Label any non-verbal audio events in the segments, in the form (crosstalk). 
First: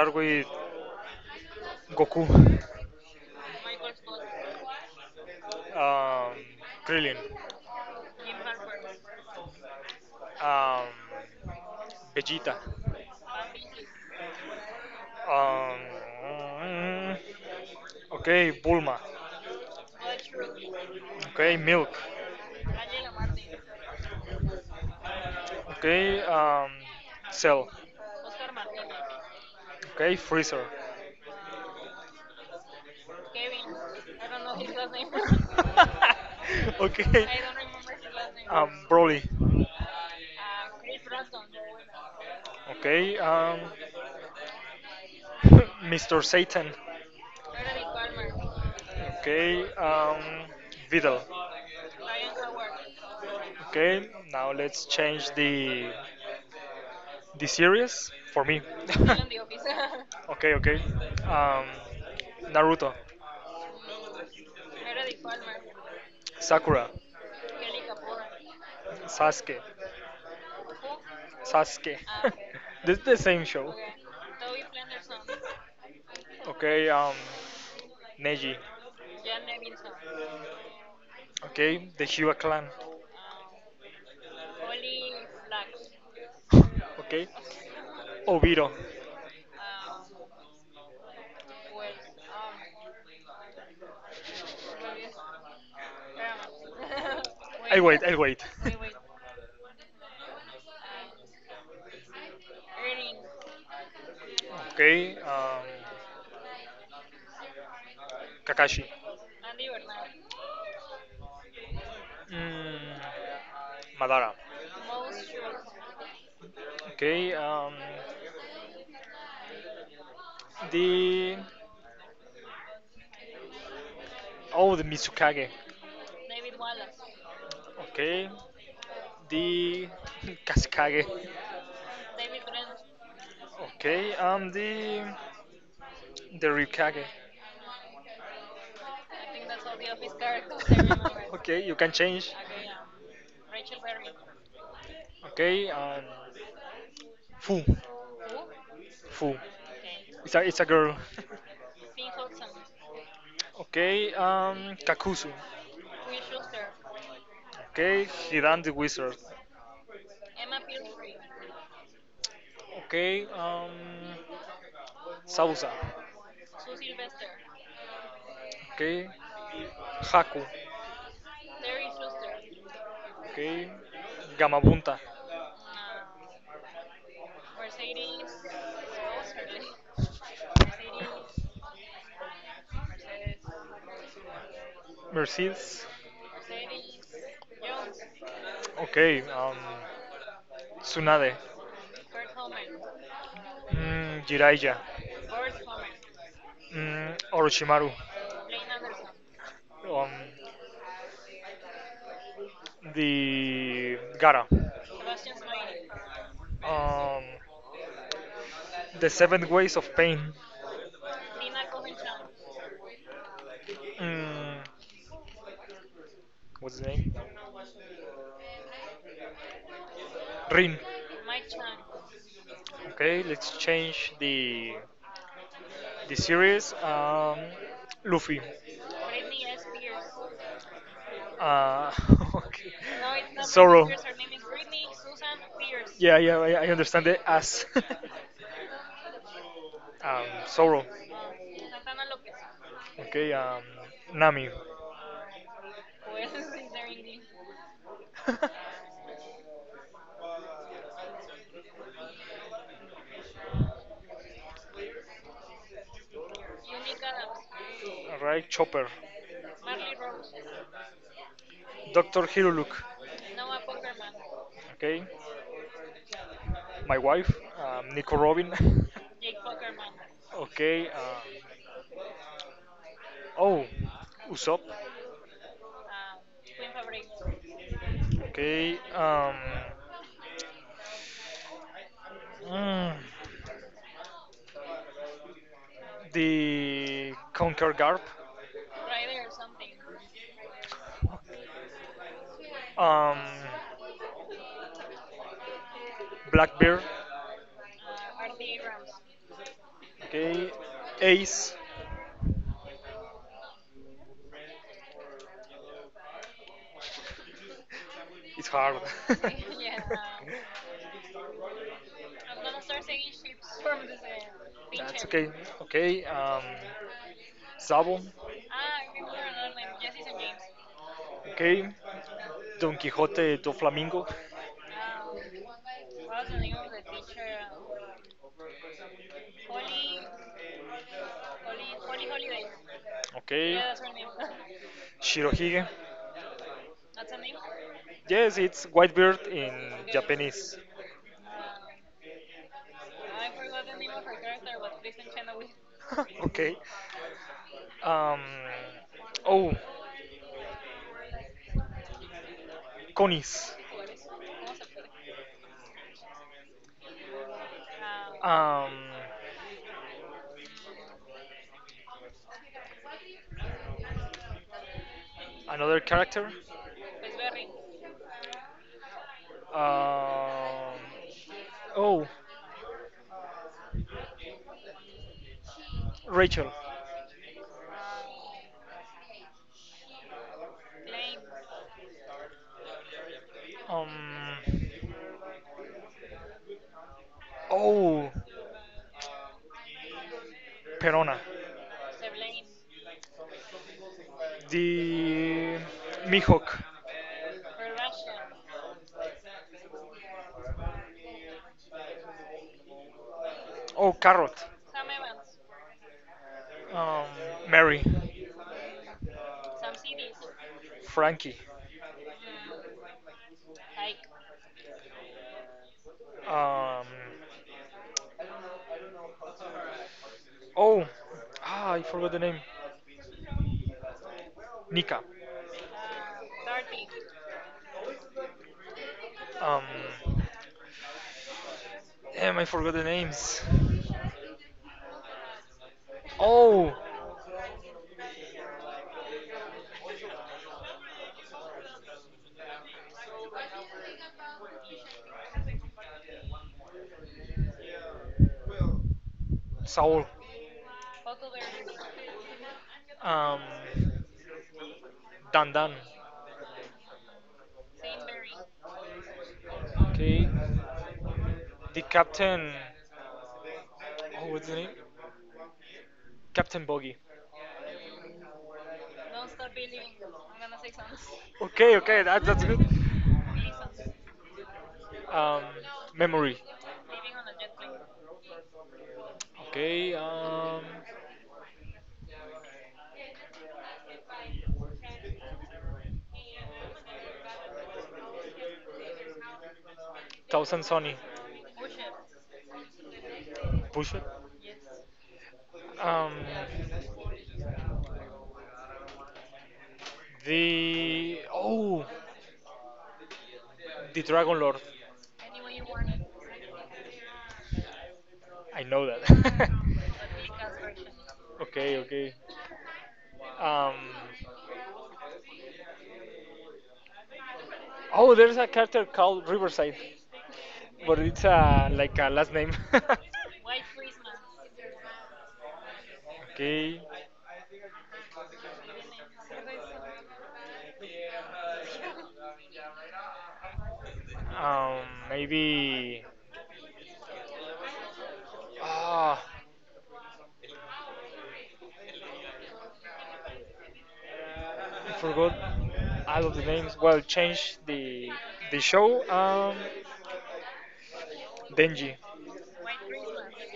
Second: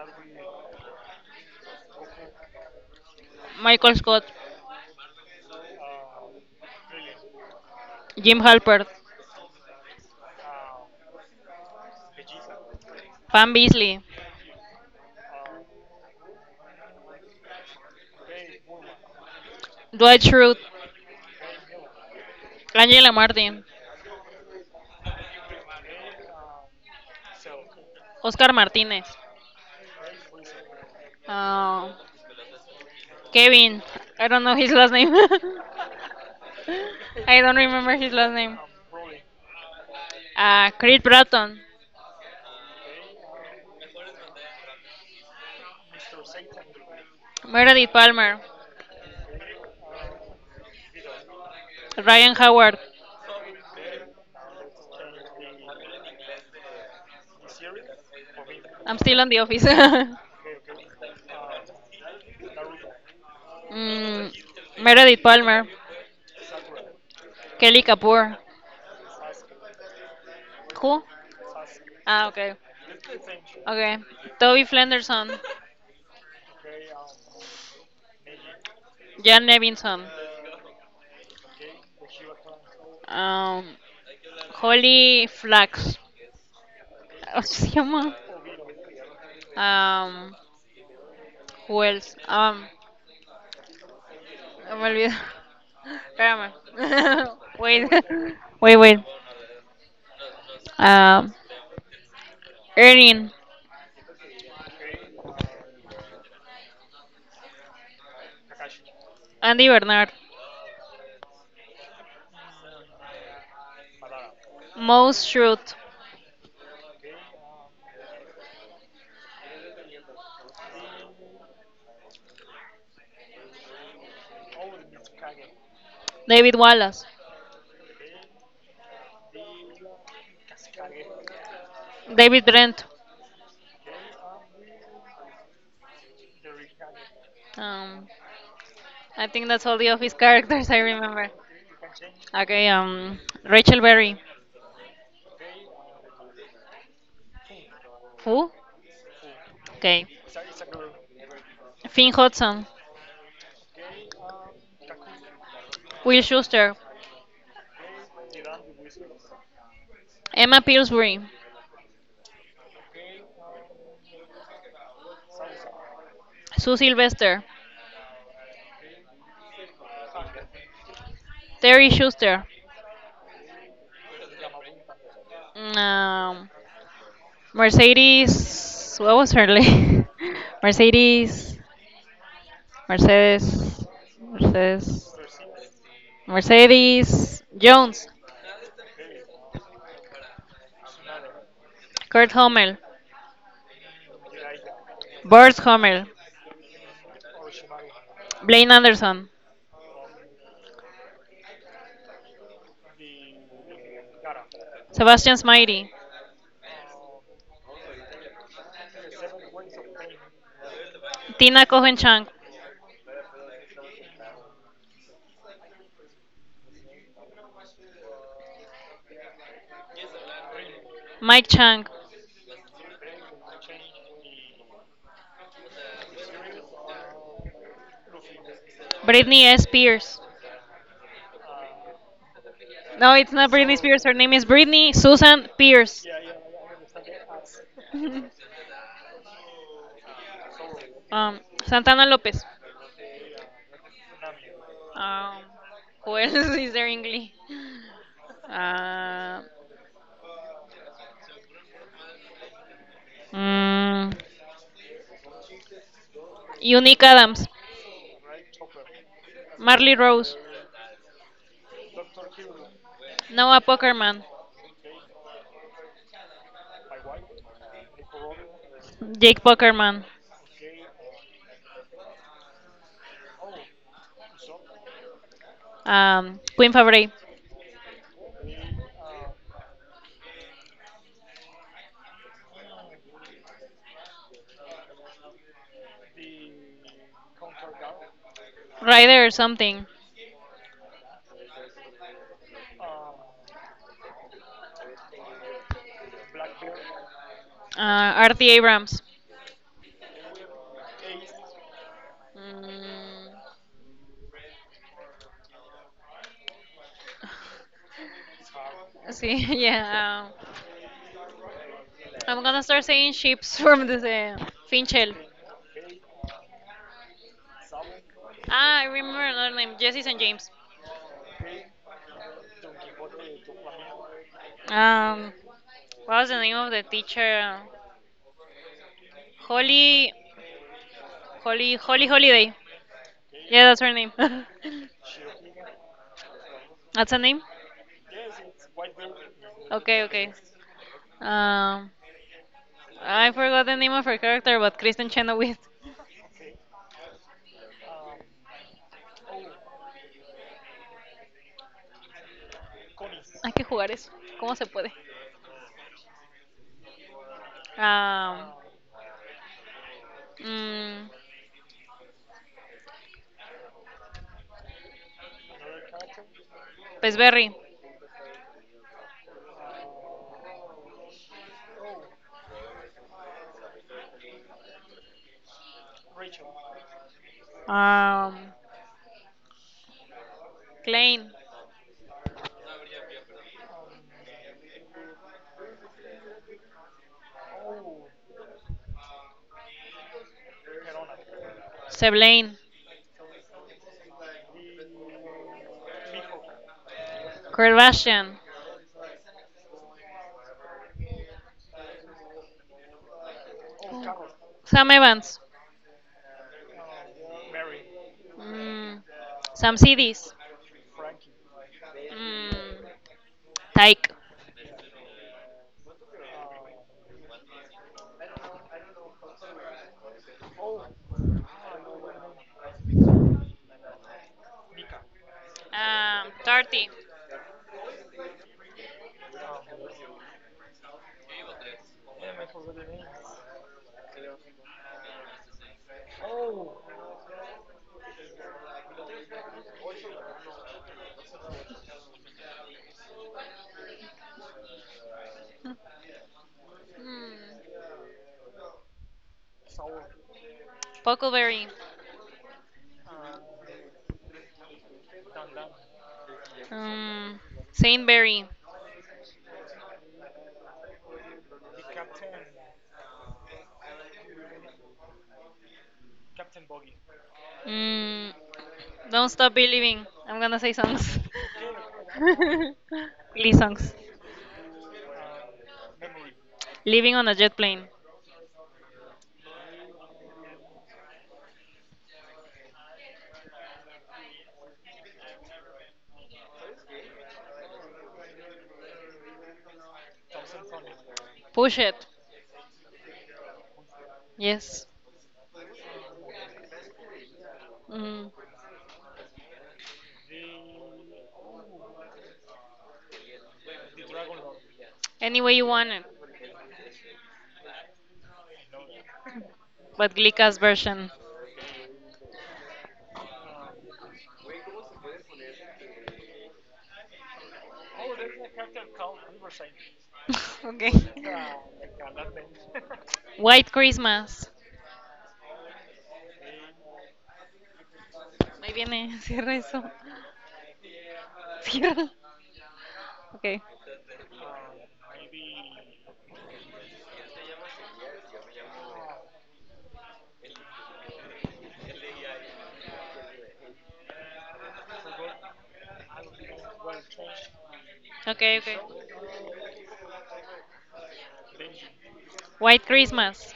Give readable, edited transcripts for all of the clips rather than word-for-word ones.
start with Goku. Michael Scott, Um, Krillin. Jim Halpert, Um, Vegeta. Pam Beasley, Um, mm, okay, Bulma. Dwight Schrute, Okay, Milk. Angela Martin, Okay, Cell. Oscar Martinez, Okay, Freezer. uh, Kevin. Kevin, I I don't don't know know his his last last name. (laughs) name. (laughs) (laughs) okay. I I don't don't remember remember his his last last name. name. Broly. Uh, Creed Bratton, Okay. (laughs) Mr. Satan. Frederick Meredith Palmer, Palmer. Okay. Vidal. Ryan Howard. Okay. Now let's change the series for me. (laughs) I'm still Dylan on the the office. office. (laughs) (laughs) Okay. Okay. Um, Naruto. Mm, Meredith Palmer, Sakura, Kelly Kapoor. Sasuke, Who? Sasuke. Ah, (laughs) okay. this is the same show. Okay. Toby Flenderson, Okay, Neji. Jan Nevinson, Okay, the Shiva clan. um, Holly Flax. (laughs) Okay, (laughs) ¿Cómo se llama? Obito. Um, who else? Me olvido. (laughs) Espérame. (laughs) I wait. wait, I wait. (laughs) Wait, wait. Um, Erin, Okay, Kakashi. Andy Bernard, Mm, Madara. Moe Shroot, Okay, the oh the Mitsukage. David Wallace, Okay, the (laughs) Kasukage. David Brent. Okay, the Ryukage. Um, I think that's all the office (laughs) characters I remember. (laughs) okay, you can change. Okay, Rachel Berry. Okay, Fu. Who? Fu. Okay. It's a girl. (laughs) Finn Hudson, Okay, Kakuzu. Will Schuster, Okay, Hidan the Wizard. Emma Pillsbury, Okay, Sausa. Sue Sylvester, Okay, Haku. Terry Schuster, Okay, Gamabunta. mm, um, Mercedes. What was her name? (laughs) Mercedes. Mercedes. Mercedes. Mercedes. Mercedes Jones, Okay. Tsunade. Kurt Hummel, Jiraiya. Burt Hummel, Orochimaru. Blaine Anderson, Um, the Gara. Sebastian Smighty, Um, the Seven Ways of Pain. Tina Cohen Chang, Mm, what's the name? Rin. Mike Chang, Okay, let's change the series. Luffy. Brittany S. Pierce, Uh, (laughs) okay. no, it's not Britney Zoro. Spears. Her name is Britney Susan Pierce. Yeah, yeah, I understand it as (laughs) (laughs) Zoro. um, Santana Lopez. Okay, Nami. Um, who else (laughs) is there in Glee? (laughs) Uh, mm, Unique Adams. Alright, Chopper. Marley Rose. Dr. Hiruluk. Noah Pokerman. Okay. My wife, Nico Robin. Jake (laughs) Pokerman. okay. Oh, Usopp. Queen Favre. Okay. Mm, the Conquer Garp. Ryder or something. Um, Blackbeard. Uh, Artie Abrams. Okay. Ace. Mm, It's hard. (laughs) (laughs) See. (laughs) yes, I'm yeah. I'm gonna gonna start start saying saying ships (laughs) chips from from the this that's picture. Finchel. Okay. Picture. Okay. Sabo. Ah, I Ah, I remember remember another another name, name, Jesse Jesse St. St. James. James. Okay. Don Quijote do Flamingo. What was Um, what was the the name name of of the the teacher? teacher? Holly, Holly, Holly, Holly Holly Holiday. Holiday. Okay. Yeah, Yeah, that's that's her her name. name. (laughs) (laughs) Shirohige. that's her name. Yes, it's white bird in Okay, okay. Japanese. Um, I forgot the name of her character, (laughs) but Kristen Chenoweth. okay. Um. Oh, (laughs) Hay conies. que jugar eso. ¿Cómo se puede? Um, Ah, Um. mm, Another character. Pues Pesberry. Um. Oh, Rachel. Um, Klein. Um. Oh, Perona. Seblaine. The Mihawk. Kardashian. Oh, Carrot. Sam Evans. Um, Mary. Mm, Sam CDs. Frankie. Mm, Tyke. Um. Oh, I forgot the name. Nika. Tarty. Um, damn, I forgot the names. Oh, Mm, Saul. Puckleberry. Um, Dan Dan. Um, Saintberry. Okay. The captain. Oh, what's the name? Captain Boggy. Mm, don't stop believing. I'm gonna say songs. Okay, okay, that's good. (laughs) Glee songs. Um, memory. Living on a jet plane. Okay, Thousand Sony. Push it. Push it. Yes. Um, Mm, the oh, the Dragon Lord. any way you want it. I know that. But Glika's version. (laughs) okay, okay. Um, oh, there's a character called Riverside. (laughs) Okay. But it's a like a last name. (laughs) White Christmas. okay. Ahí viene, (laughs) cierra eso. Cierra. Okay. Um, maybe. Ah, I forgot all of the names. Well, change the Okay, the okay. show. Denji, White Christmas.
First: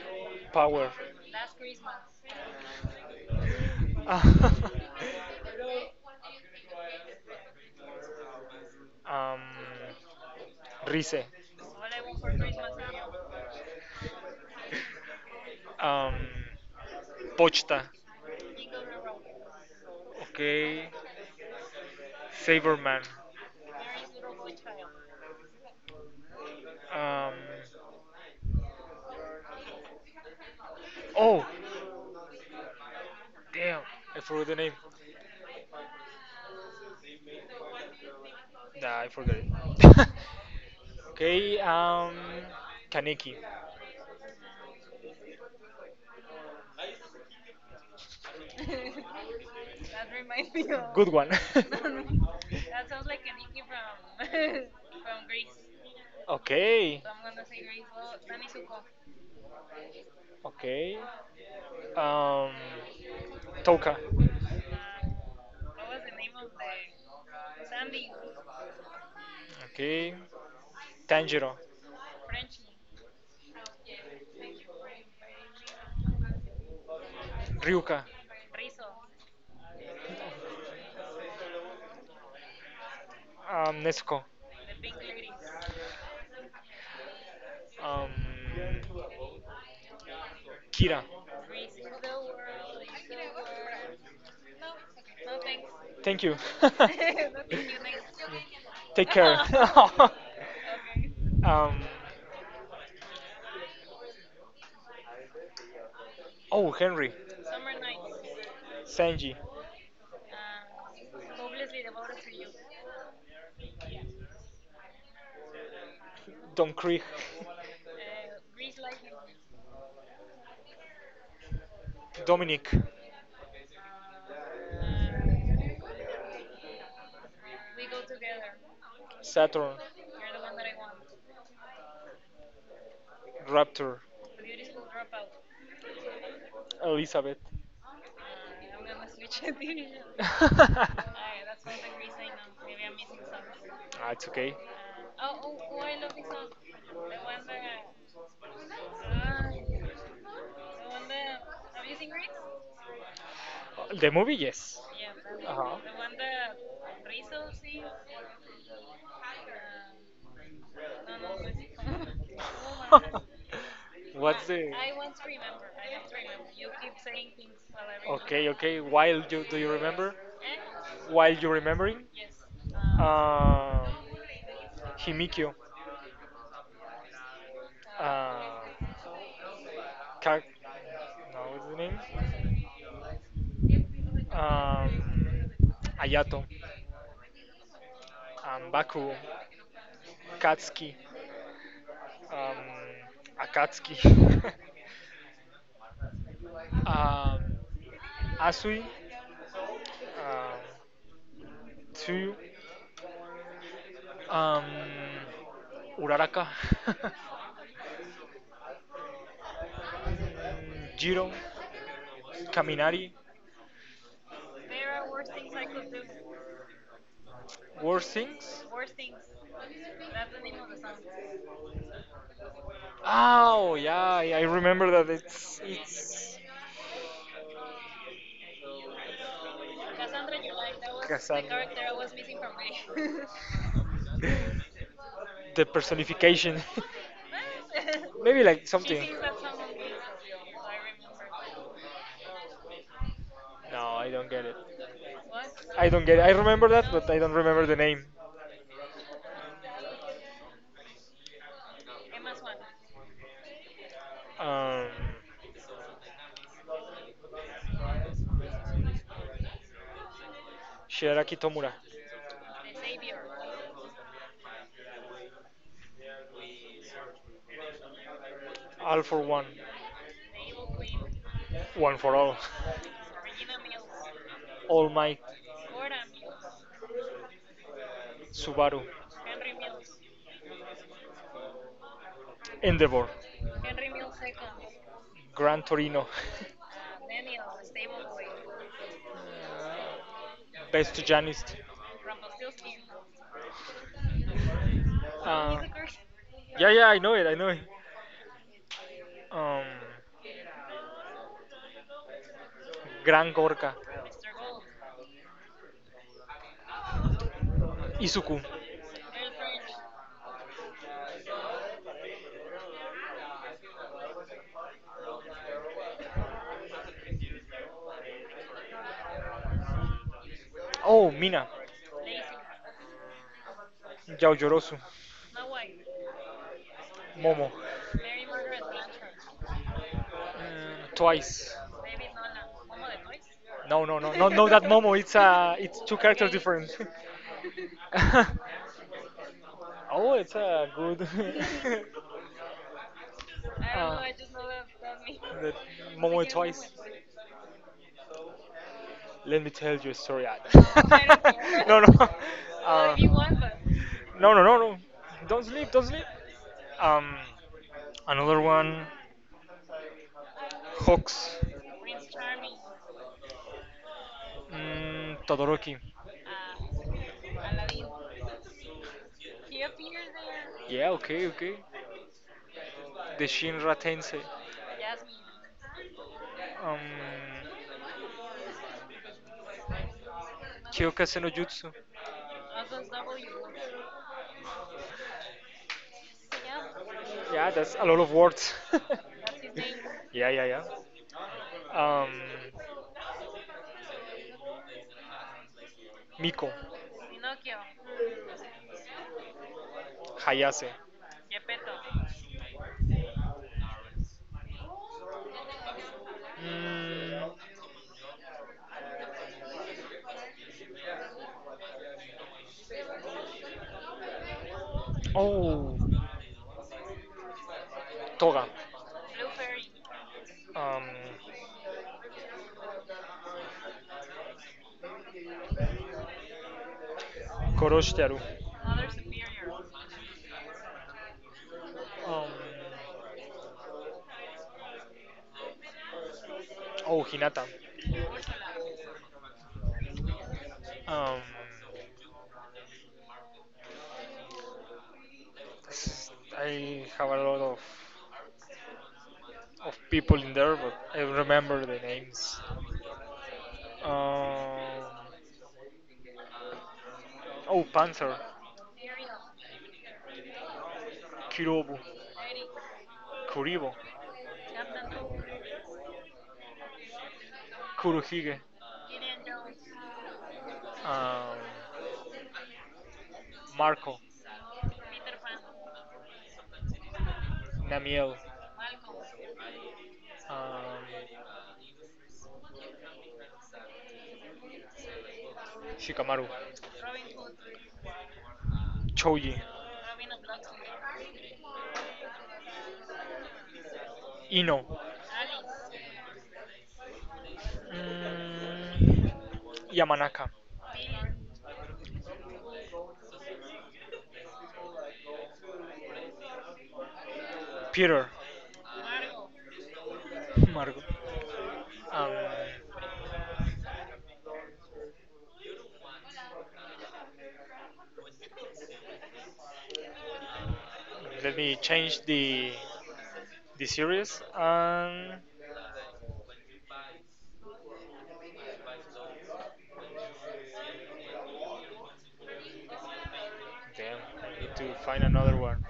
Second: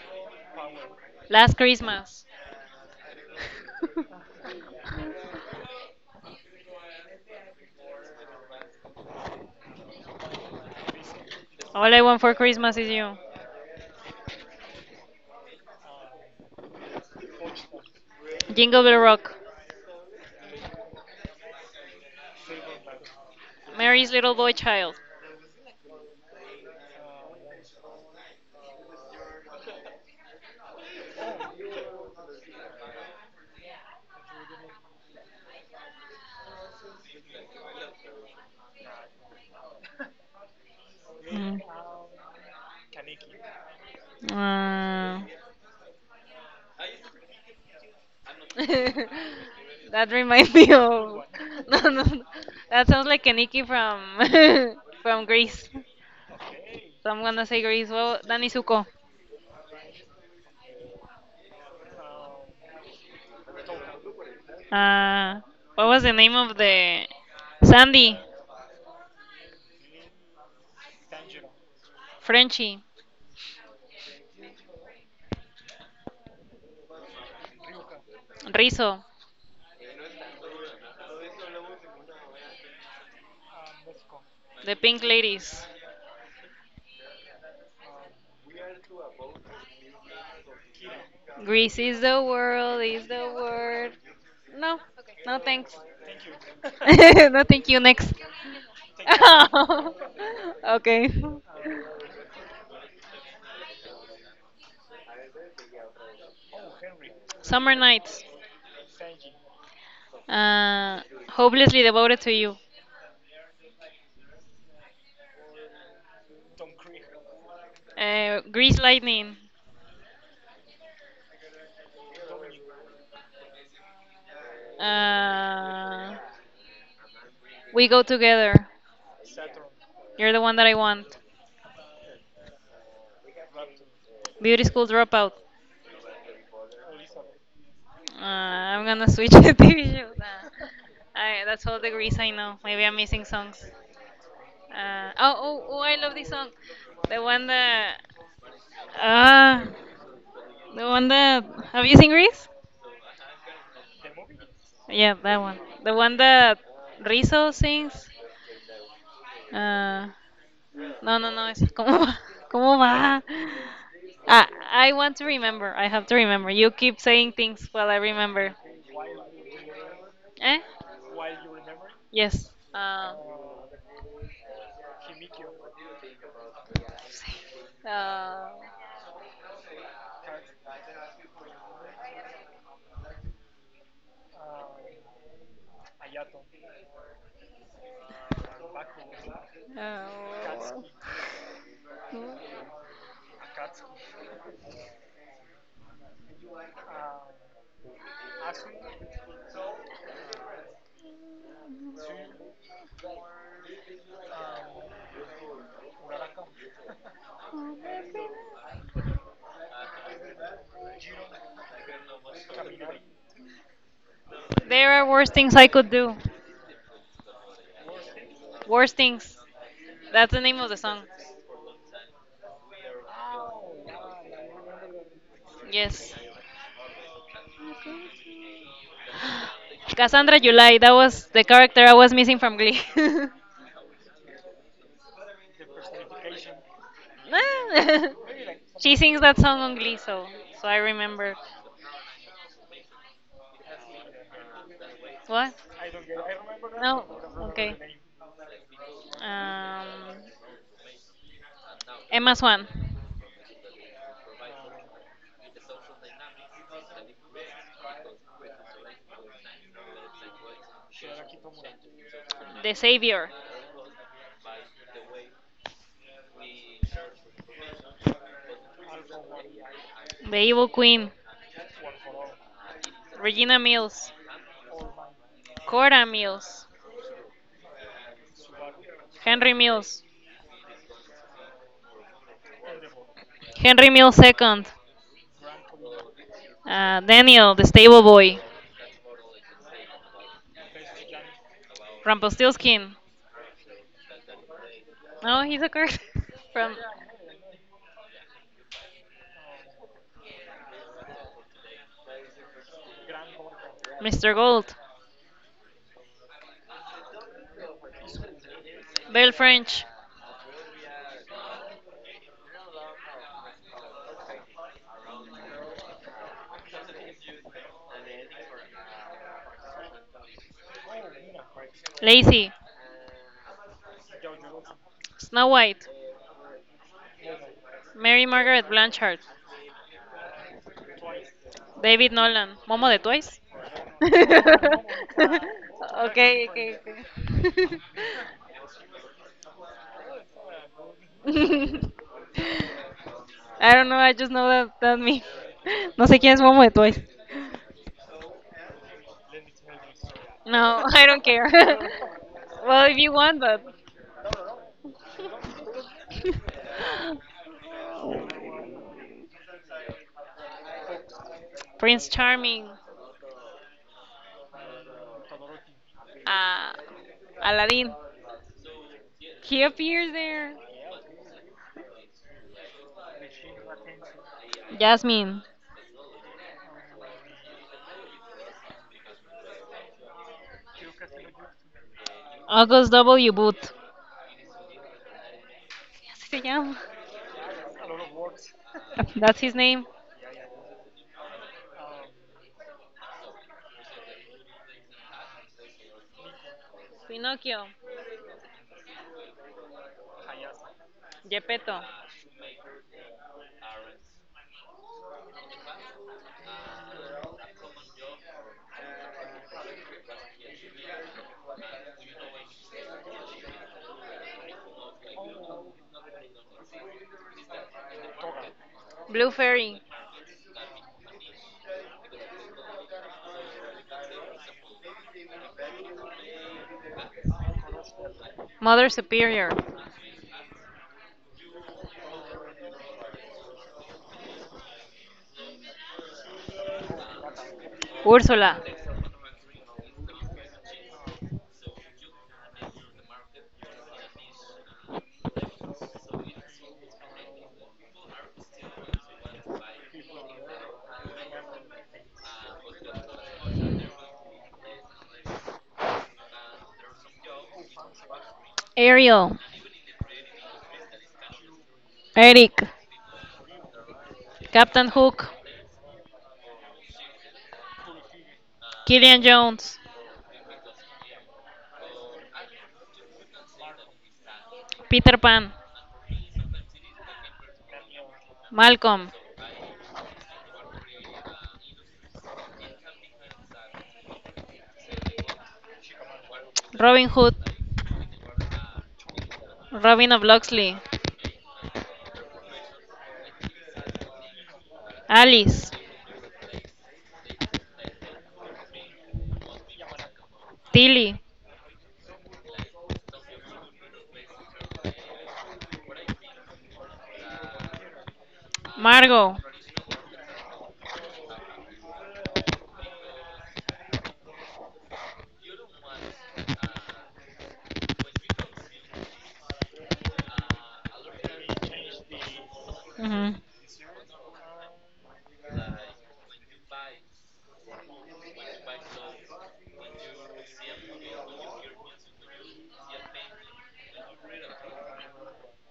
Power. Last Christmas. (laughs) (laughs) um, Rize. All I want for Christmas is you. Um, Pochta. Jingle Bell Rock. Okay. Saberman. Mary's Little Boy Child. Um, oh, damn. I forgot the name. Nah, I forgot it. (laughs) Mm. okay, Kaneki. Uh, (laughs) (laughs) that that reminds reminds me me of of. Good (laughs) one. (laughs) (laughs) no, no, no. That that sounds sounds like like an Nikki Kaniki from (laughs) from (laughs) from from Greece. Greece. Okay. So So I'm I'm gonna gonna say say Greece. well, Well, Dani Dani Suko. Suko. Okay. Um, Toka. Uh, what was the name of the Sandy, Okay. Tanjiro. French. Frenchy, Ryuka. Rizzo, Nezuko. the Pink Ladies? Um, Kira, Greece is the world, is the word. No, no thanks. thank you. (laughs) (laughs) no, thank you. Next. Take care. (laughs) okay. (laughs) um, oh, Henry, Summer nights. Sanji, Uh, hopelessly devoted to you. Don Krieg, Grease Lightning. (laughs) Dominic. Uh, we go together. Saturn, You're the one that I want. Raptor, Beauty School Dropout. Elizabeth. Uh, I'm gonna switch (laughs) the TV shows. (laughs) That's all the Grease I know. Maybe I'm missing songs. Ah, it's okay. Oh, oh, oh, I love this song. The one that. Ah, the one that. Have you seen Grease? The movie, yes. Yeah, that Yeah, one. uh-huh. (laughs) the The one one that that Rizzo Rizzo sings. sings. Uh, No, No, no, no, no, esa- ¿cómo va? (laughs) ¿Cómo (laughs) what's oh va? the? I Ah, I want want to to remember. remember. I have to remember. You keep saying things while I Well, okay, remember. okay. While you do you remember? Eh? Eh? While you remembering? Yes. Um, Uh, Himikyo. uh, Uh, Ka- no, what's the name? Um, Ayato. Bakuo. uh, Katsuki. Akatsuki, (laughs) um, Asui, um, Tsuyu, um, Uraraka, (laughs) Jiro, Kaminari, there are worse things I could do. War Things. Worse things. That's the name of the song. Oh yeah, yeah, I remember that. It's Yes. it's (gasps) Cassandra July. That was the Cassandra. character I was missing from Glee. (laughs) (laughs) the personification. (laughs) (laughs) Maybe like she something. sings that song on Glee, so I remember. No, I don't get it. What? I don't get it. I remember that, No. but I don't remember Okay. the name. Um, Emma Swan, Um, Shigaraki Tomura. The Savior, All for one. The Evil Queen, One for all. Regina Mills, (laughs) All Might. Cora Mills, Subaru. Henry Mills, Endeavor. Henry Mills the second. Gran Torino. (laughs) Daniel, The Stable Boy, Best Janist. Rumpelstiltskin. No, Uh, he's a card (laughs) yeah, from yeah, I know it, I know it. Um, Gran Gorka. Mr. Gold, Izuku. Belle French, Oh, Mina. Lacey, Yaojorosu. Snow White, Momo. Mary Margaret Blanchard. Twice. David Nolan, Momo de Twice. No, no, (laughs) no, no, okay, no. That Momo. It's two characters okay, different. okay. (laughs) oh, it's a good. (laughs) (laughs) I don't I don't know, know, I I just just know know that that me. that. (laughs) (laughs) No sé Momo. quién es Can Momo de Twice. Let me tell you a story. No, (laughs) I don't care. (laughs) No, no, no. Well, (laughs) (laughs) well, Uh, if you want, but no, no, no, no. Don't sleep. Don't sleep. Um, (laughs) another one. Hawks. Prince Prince Charming, Charming, Todoroki. Uh, Aladdin. He He appeared appears there. there. Yeah, okay, okay. The Shinra Tensei. Yes. Jasmine, Um, Kyokase no Jutsu. August W. Booth. Uh, Así se yeah. llama. Yeah, that's a lot of words. (laughs) That's That's his his name. name. Yeah, yeah, yeah. Um, Miko. Pinocchio. Pinocchio, Hayase. Geppetto. Geppetto, Mm, oh, Toga. Blue Blue Fairy. Fairy, Um, Koroshtaru. Mother Superior, Um, oh, Hinata. Ursula, Um, s- I have a lot of people in there, but I remember the names. Um, oh, Panther, Ariel, Kirobu, Eric, Kuribo, Captain Hook, Kuruhige, Killian Jones, um, Marco, Peter Pan, Namiel, Malcolm, um, Shikamaru, Robin Hood, Choji, Robin of Loxley, Ino, Alice, mm, Yamanaka, Tilly, Peter, Margot, Margot. Um, let me change the mhm, the series and then I need to find another one.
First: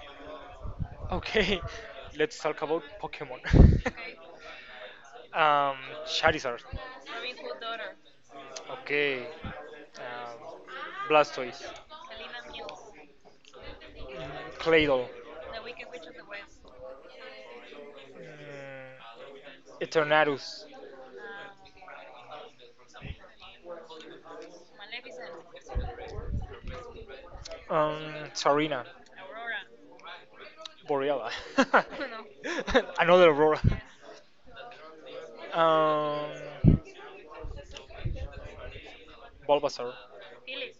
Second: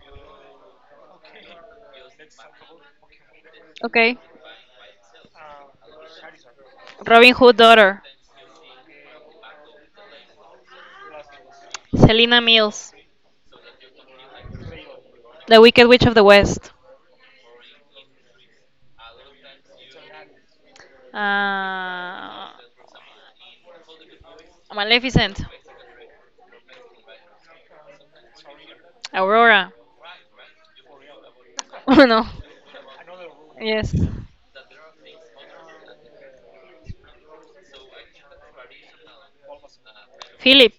Okay, (laughs) let's talk about Pokemon. okay, (laughs) um, Charizard. Robin Hood daughter, Okay. Um, Blastoise. Selina Mills, Claydol. The Wicked Witch of the West, Mm, Eternatus. uh, Maleficent, Um, Sarina. Aurora, Boreala. (laughs) oh no. (laughs) Another Aurora. Yes. Um, Bulbasaur. Philip,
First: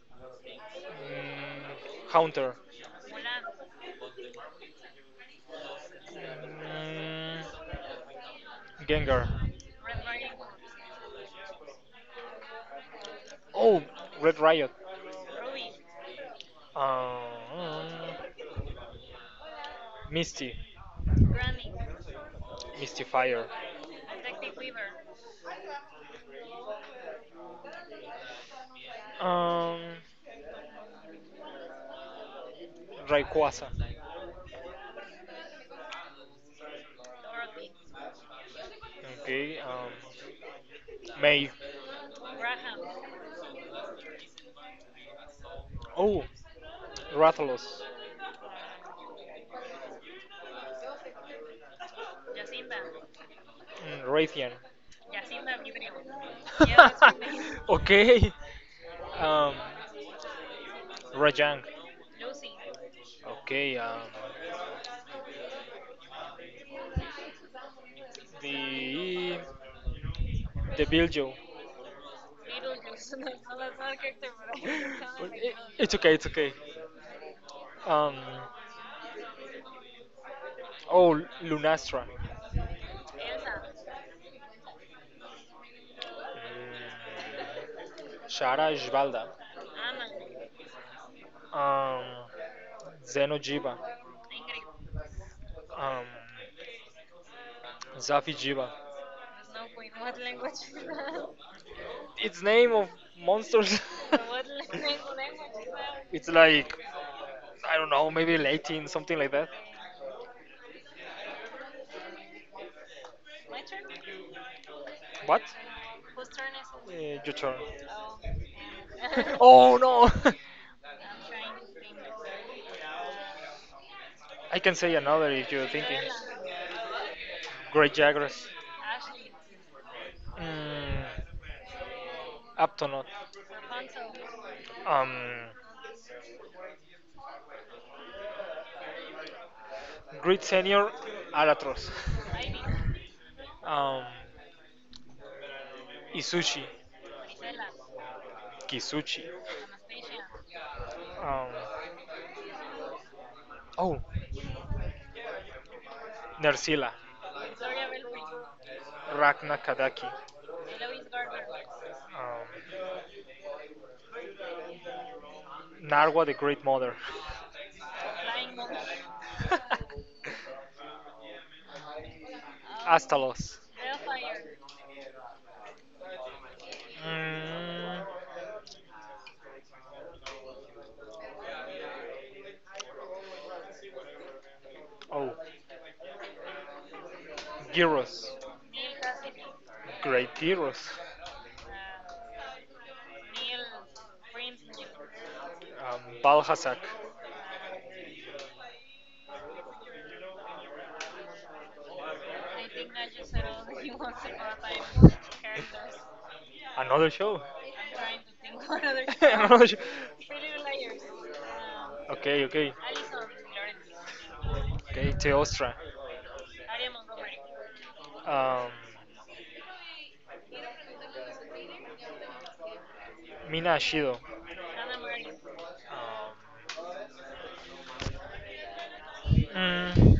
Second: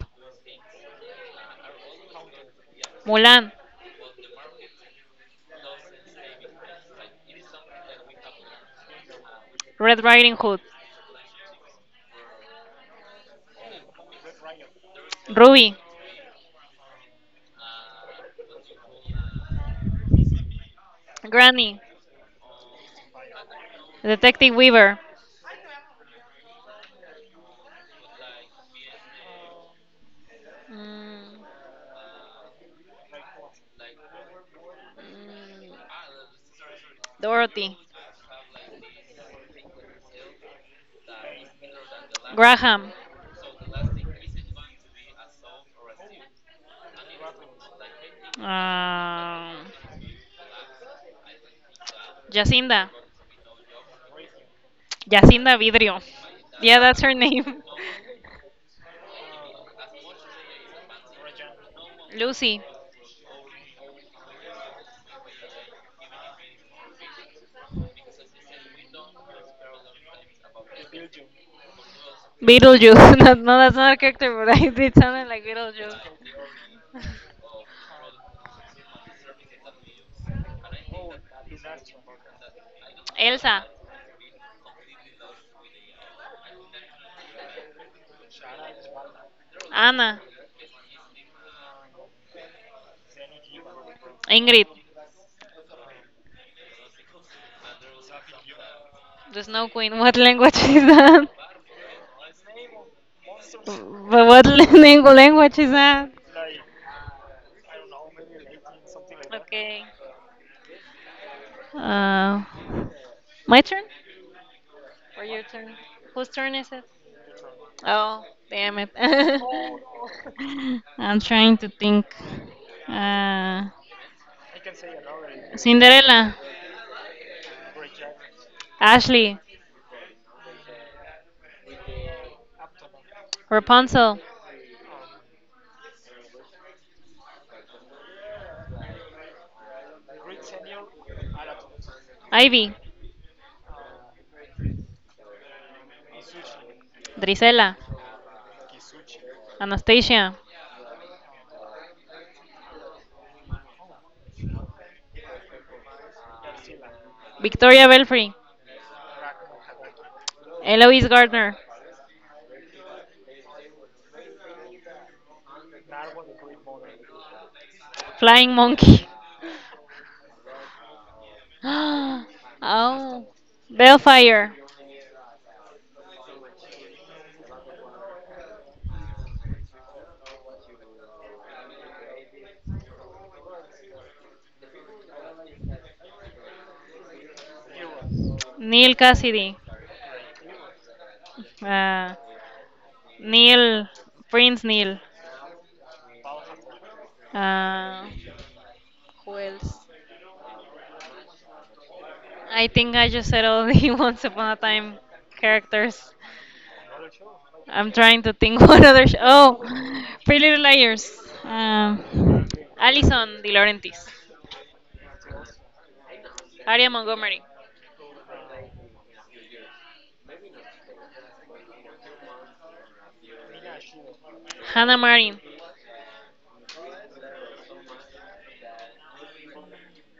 Mm, Haunter. Mulan, Mm, Gengar. Red Riding Hood, Oh, Red Riot. Ruby, Um, Misty. Granny, Misty Fire. Detective Weaver, Um, mm, Rayquaza. mm, Dorothy, Okay. May. Graham, Oh, Rathalos. um, Jacinda, Raytheon. Jacinda Vidrio. Yeah, that's her name. (laughs) okay. Um, Rajang. (laughs) Lucy, Okay. The the Biljo. (laughs) Beetlejuice. (laughs) no, no, that's not a character, but I did something Well, like it's Beetlejuice. okay. It's okay. (laughs) Um. Oh, Lunastra. Mm, Elsa, Shara Jvalda. Anna, um, Zeno Giba, Ingrid, um, Zafi Giba. the Snow Queen. What language (laughs) is that? Its name of monsters. But what (laughs) ling- language is (laughs) that? it's like I don't know, maybe Latin, something like that. Okay. Uh, my turn? Or What? your turn? Whose turn is it? Your turn. Oh, damn it. (laughs) oh (laughs) no! (laughs) I'm trying to think. Uh, I can say another if you think. Cinderella, Great Jaguars. Ashley, Mm, Aptonaut. Rapunzel, Um, Great Senior Albatros. (laughs) Ivy, Um, Izuchi. Drisella, Kisuchi. Anastasia, Um, oh, Nersila. Victoria Belfry, Ragna Kadaki. Eloise Gardner, Um, Narwa the Great Mother. Flying Monkey. (laughs) (gasps) oh, Astalos. Bellfire, Mm, oh, gyros. Neil Cassidy, Great gyros. uh, Neil Prince Neil. Balhasak. Uh, who else? I think I just said all the (laughs) Once Upon a Time characters. Another show. I'm trying to think (laughs) what other. Sh- (laughs) oh, Another show. Pretty Little Liars. Um, Okay, okay. Alison De Laurentiis, Okay, Teostra. Aria Montgomery, Um, Mina Ashido. Hannah Marin, Um, mm,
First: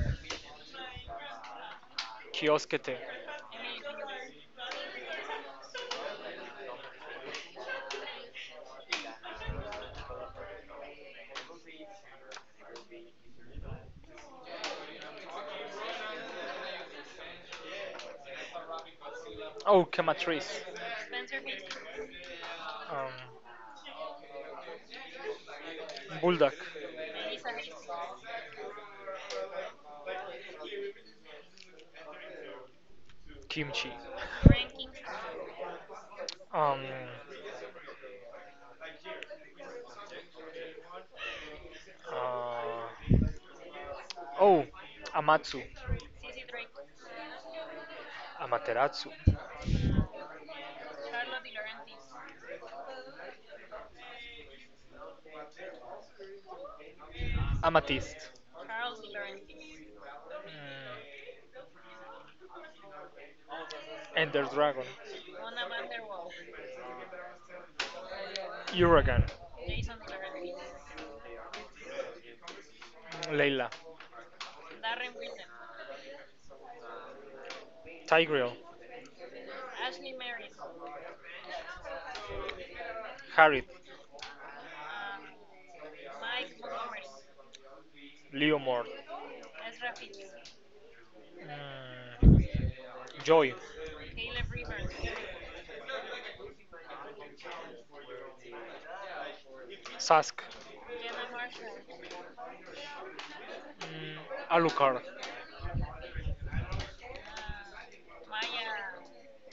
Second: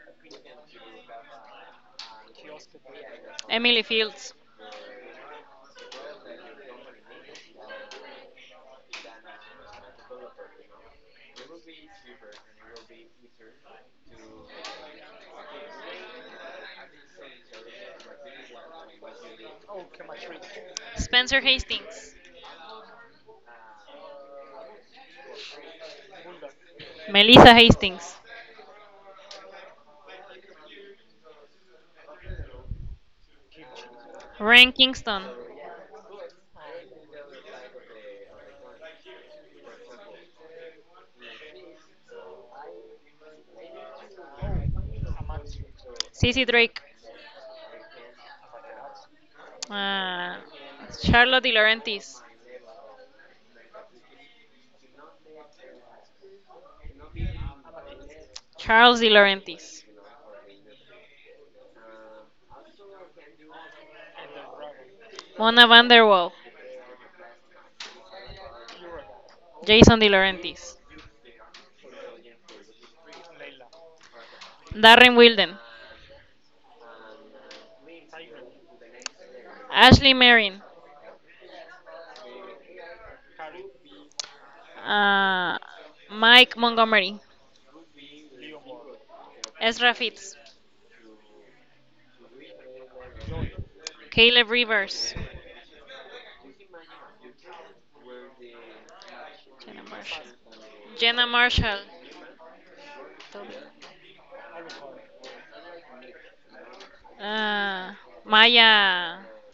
Kioskete. Emily Fields, Oh, Kamatrice. Spencer Hastings, Um, Bulldog. Melissa Hastings, Kimchi. Ren Kingston, Um, uh, oh, Amatsu. Sissy Drake, Amaterasu. ah, Charlotte De Laurentiis, Amethyst. Charles De Laurentiis, Mm, Ender Dragon. Mona Vanderwall, Uragan. Jason De Laurentiis, Leila. Darren Wilden, Tigreal. Ashley Marin, Harriet. ah, Mike Montgomery, Leomord. Ezra Fitz, Mm, Joy, Caleb Rivers, Jenna Marshall, Sask, Jenna Marshall, mm, Alucard, ah, Maya,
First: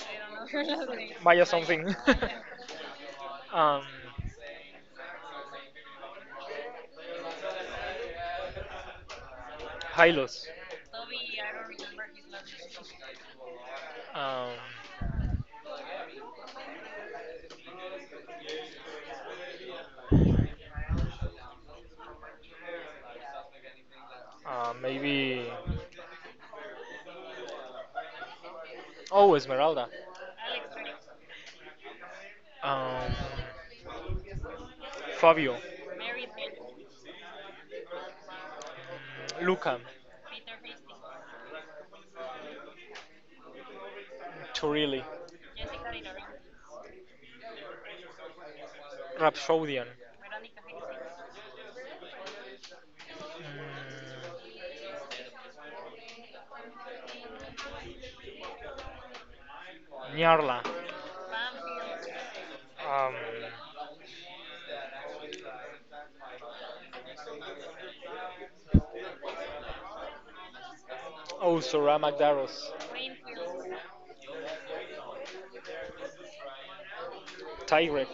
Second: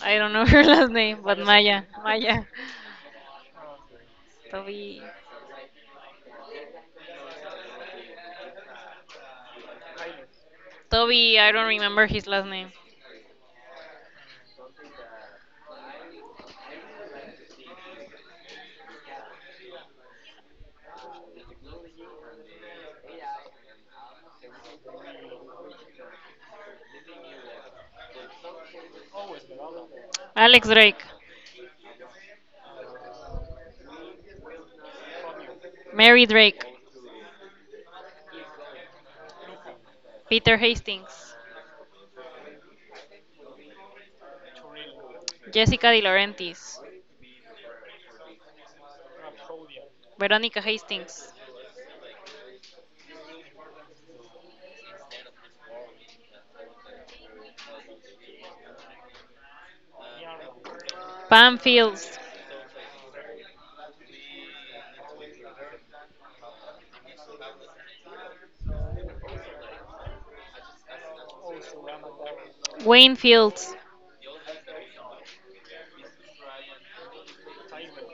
I don't know (laughs) her last name, but Maya Maya, something, Maya, (laughs) um, Toby. Hylos, Toby, I don't remember his last name. um, maybe. Oh, Esmeralda, Alex Drake, um, Fabio, Mary Drake, Lucan, Peter Hastings, Turili, Jessica De Laurentiis, Rhapsodian, Veronica Hastings, mm, Nyarla, Pam Fields, um, Osora Magdaros, Wayne Fields, Tigrex,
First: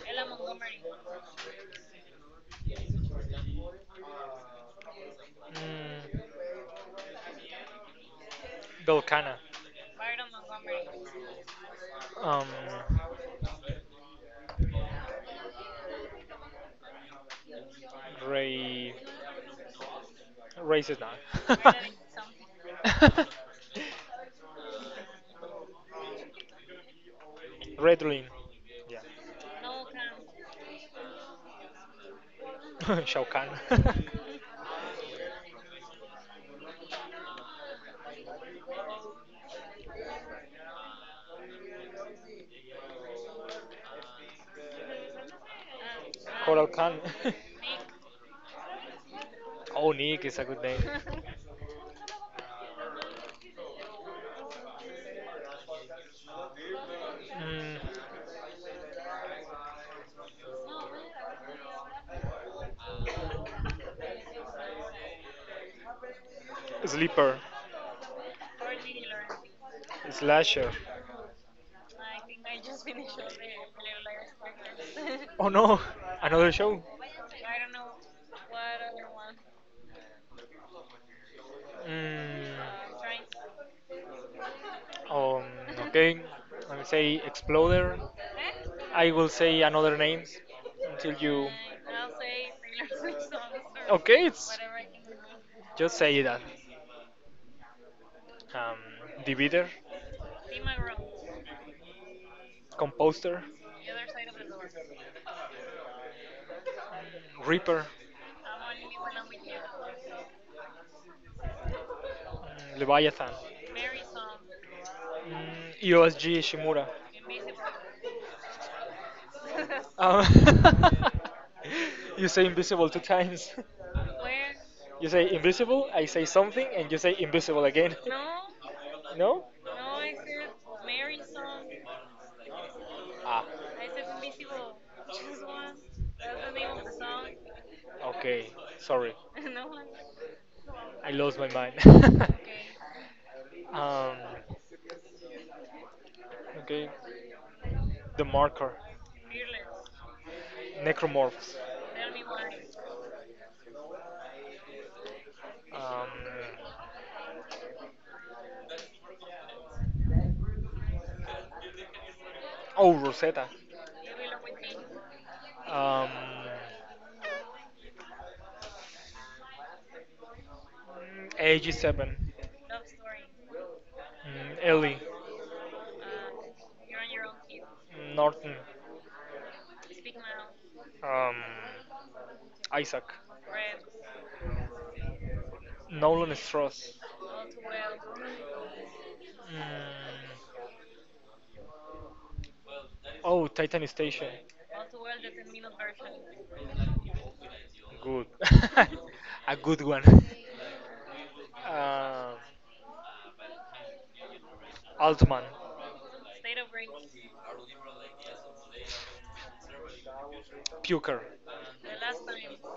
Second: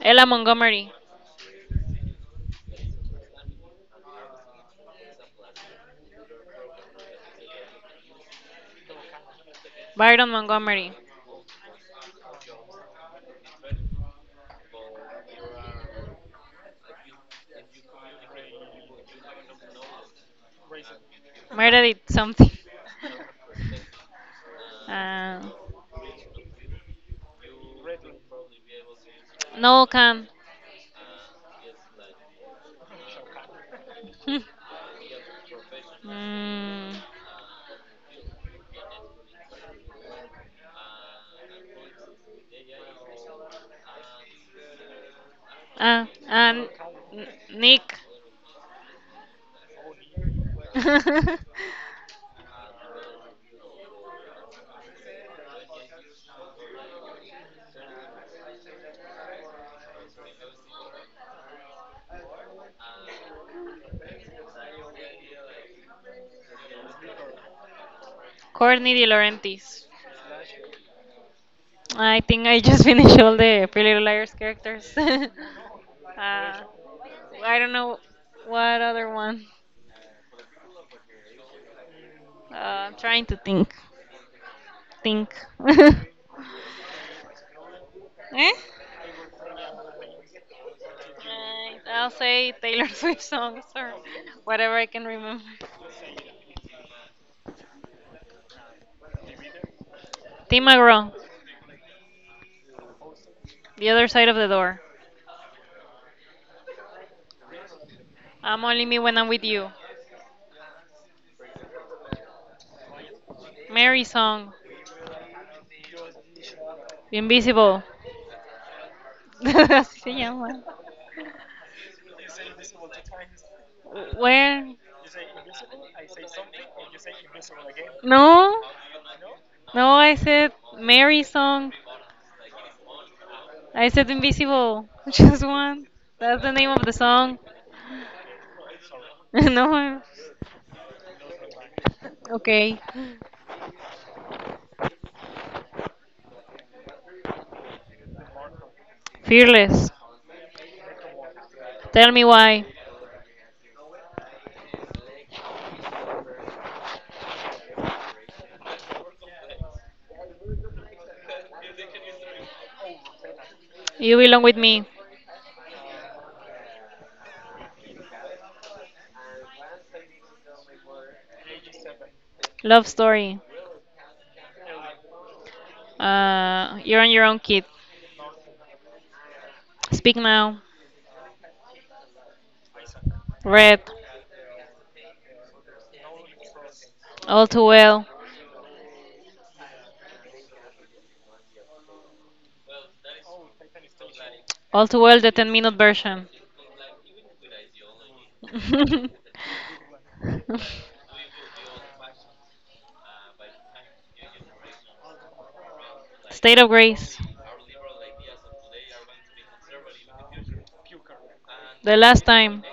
Ella Montgomery, mm, Belcana, Byron Montgomery, um, Grey Racist now. Meredith something, (laughs) uh, (laughs) Red Lin. Yeah. Noel Kahn, (laughs) Shao Kahn. (laughs) (laughs) mm, Koral and Khan. (laughs) Nick, oh, Nick is a good name. (laughs) (laughs) Mm, Sleeper. Courtney De Laurentiis, Slasher. I think I just (laughs) finished all the Pretty Little Liars characters. (laughs) Oh no, (laughs) another show. I don't know what other one. Mm, Uh, I'm trying to think. Think. um, (laughs) eh? okay, I will say Exploder. I will say another names until you. Uh, I'll say Taylor (laughs) Swift songs or Okay, it's whatever I can remember. just say that. Um, divider, Tim McGraw, Composter. The Other Side of the Door. Reaper, I'm Only Me When I'm With You. Leviathan, Mary Song, EOSG Shimura. Invisible. (laughs) Así se llama. Um, (laughs) you say invisible two times. Where? You say invisible, I say something, and you say invisible again. No, (laughs) no? no, I said Mary Song. Ah, I said Invisible. (laughs) Just one. That's the name of the song. okay, sorry. (laughs) no. I I lost my mind. (laughs) Okay. um, okay, the marker, Fearless. necromorphs. Tell me why. Um, oh, Rosetta. You belong with me. Um, AG7, Love story. Ellie, You're on your own, kid. Norton, Speak now. um, Isaac, Red. Nolan Strauss. All too well. Mm. Oh, Titan Station. All too well. The 10-minute version. Good. (laughs) A good (laughs) one. (laughs) Uh, Altman. State of grace. Puker. The last time.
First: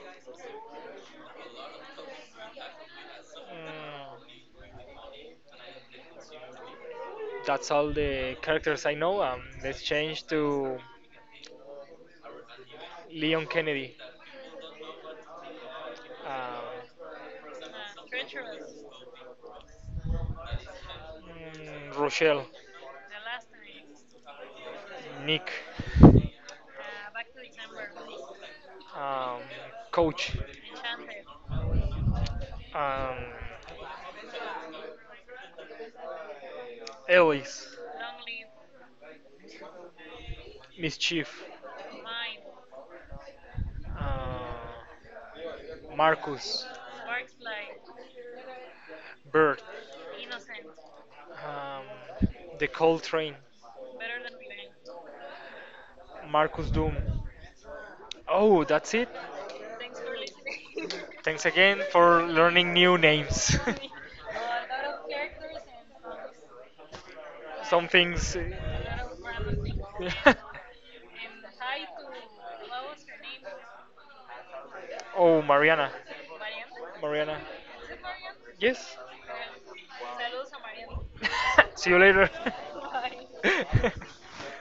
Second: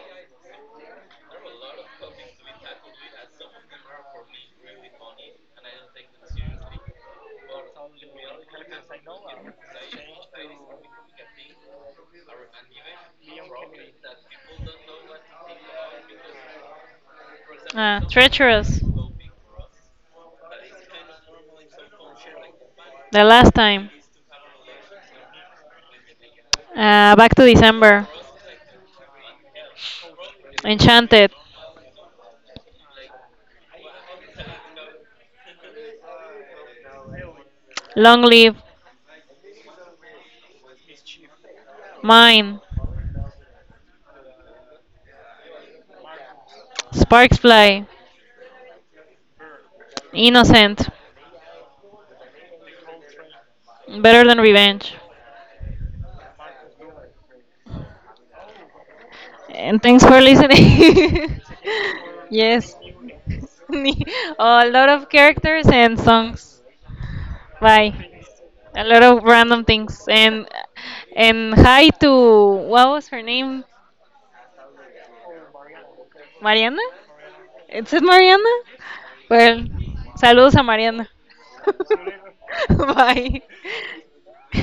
Mm. That's all the characters I know. Let's change to Leon Kennedy. Um, Ah, treacherous. Rochelle. The last time. Nick, Back to December. um, Coach, Enchanted. um, Alice, Long live. Mischief, Mine. uh, Marcus, Sparks fly. Bert, Innocent. um, The Cold Train, Better than revenge. Marcus Doom. Oh, that's it. And thanks for listening. Thanks again for (laughs) learning yes. new names. (laughs) a lot of characters and songs. (laughs) Some Bye. things A lot of random things. And (laughs) and hi to what was her name? oh, Mariana. Mariana? Mariana. Is it Mariana? Yes. Well, saludos a Mariana. (laughs) See you later. (laughs) Bye. (laughs)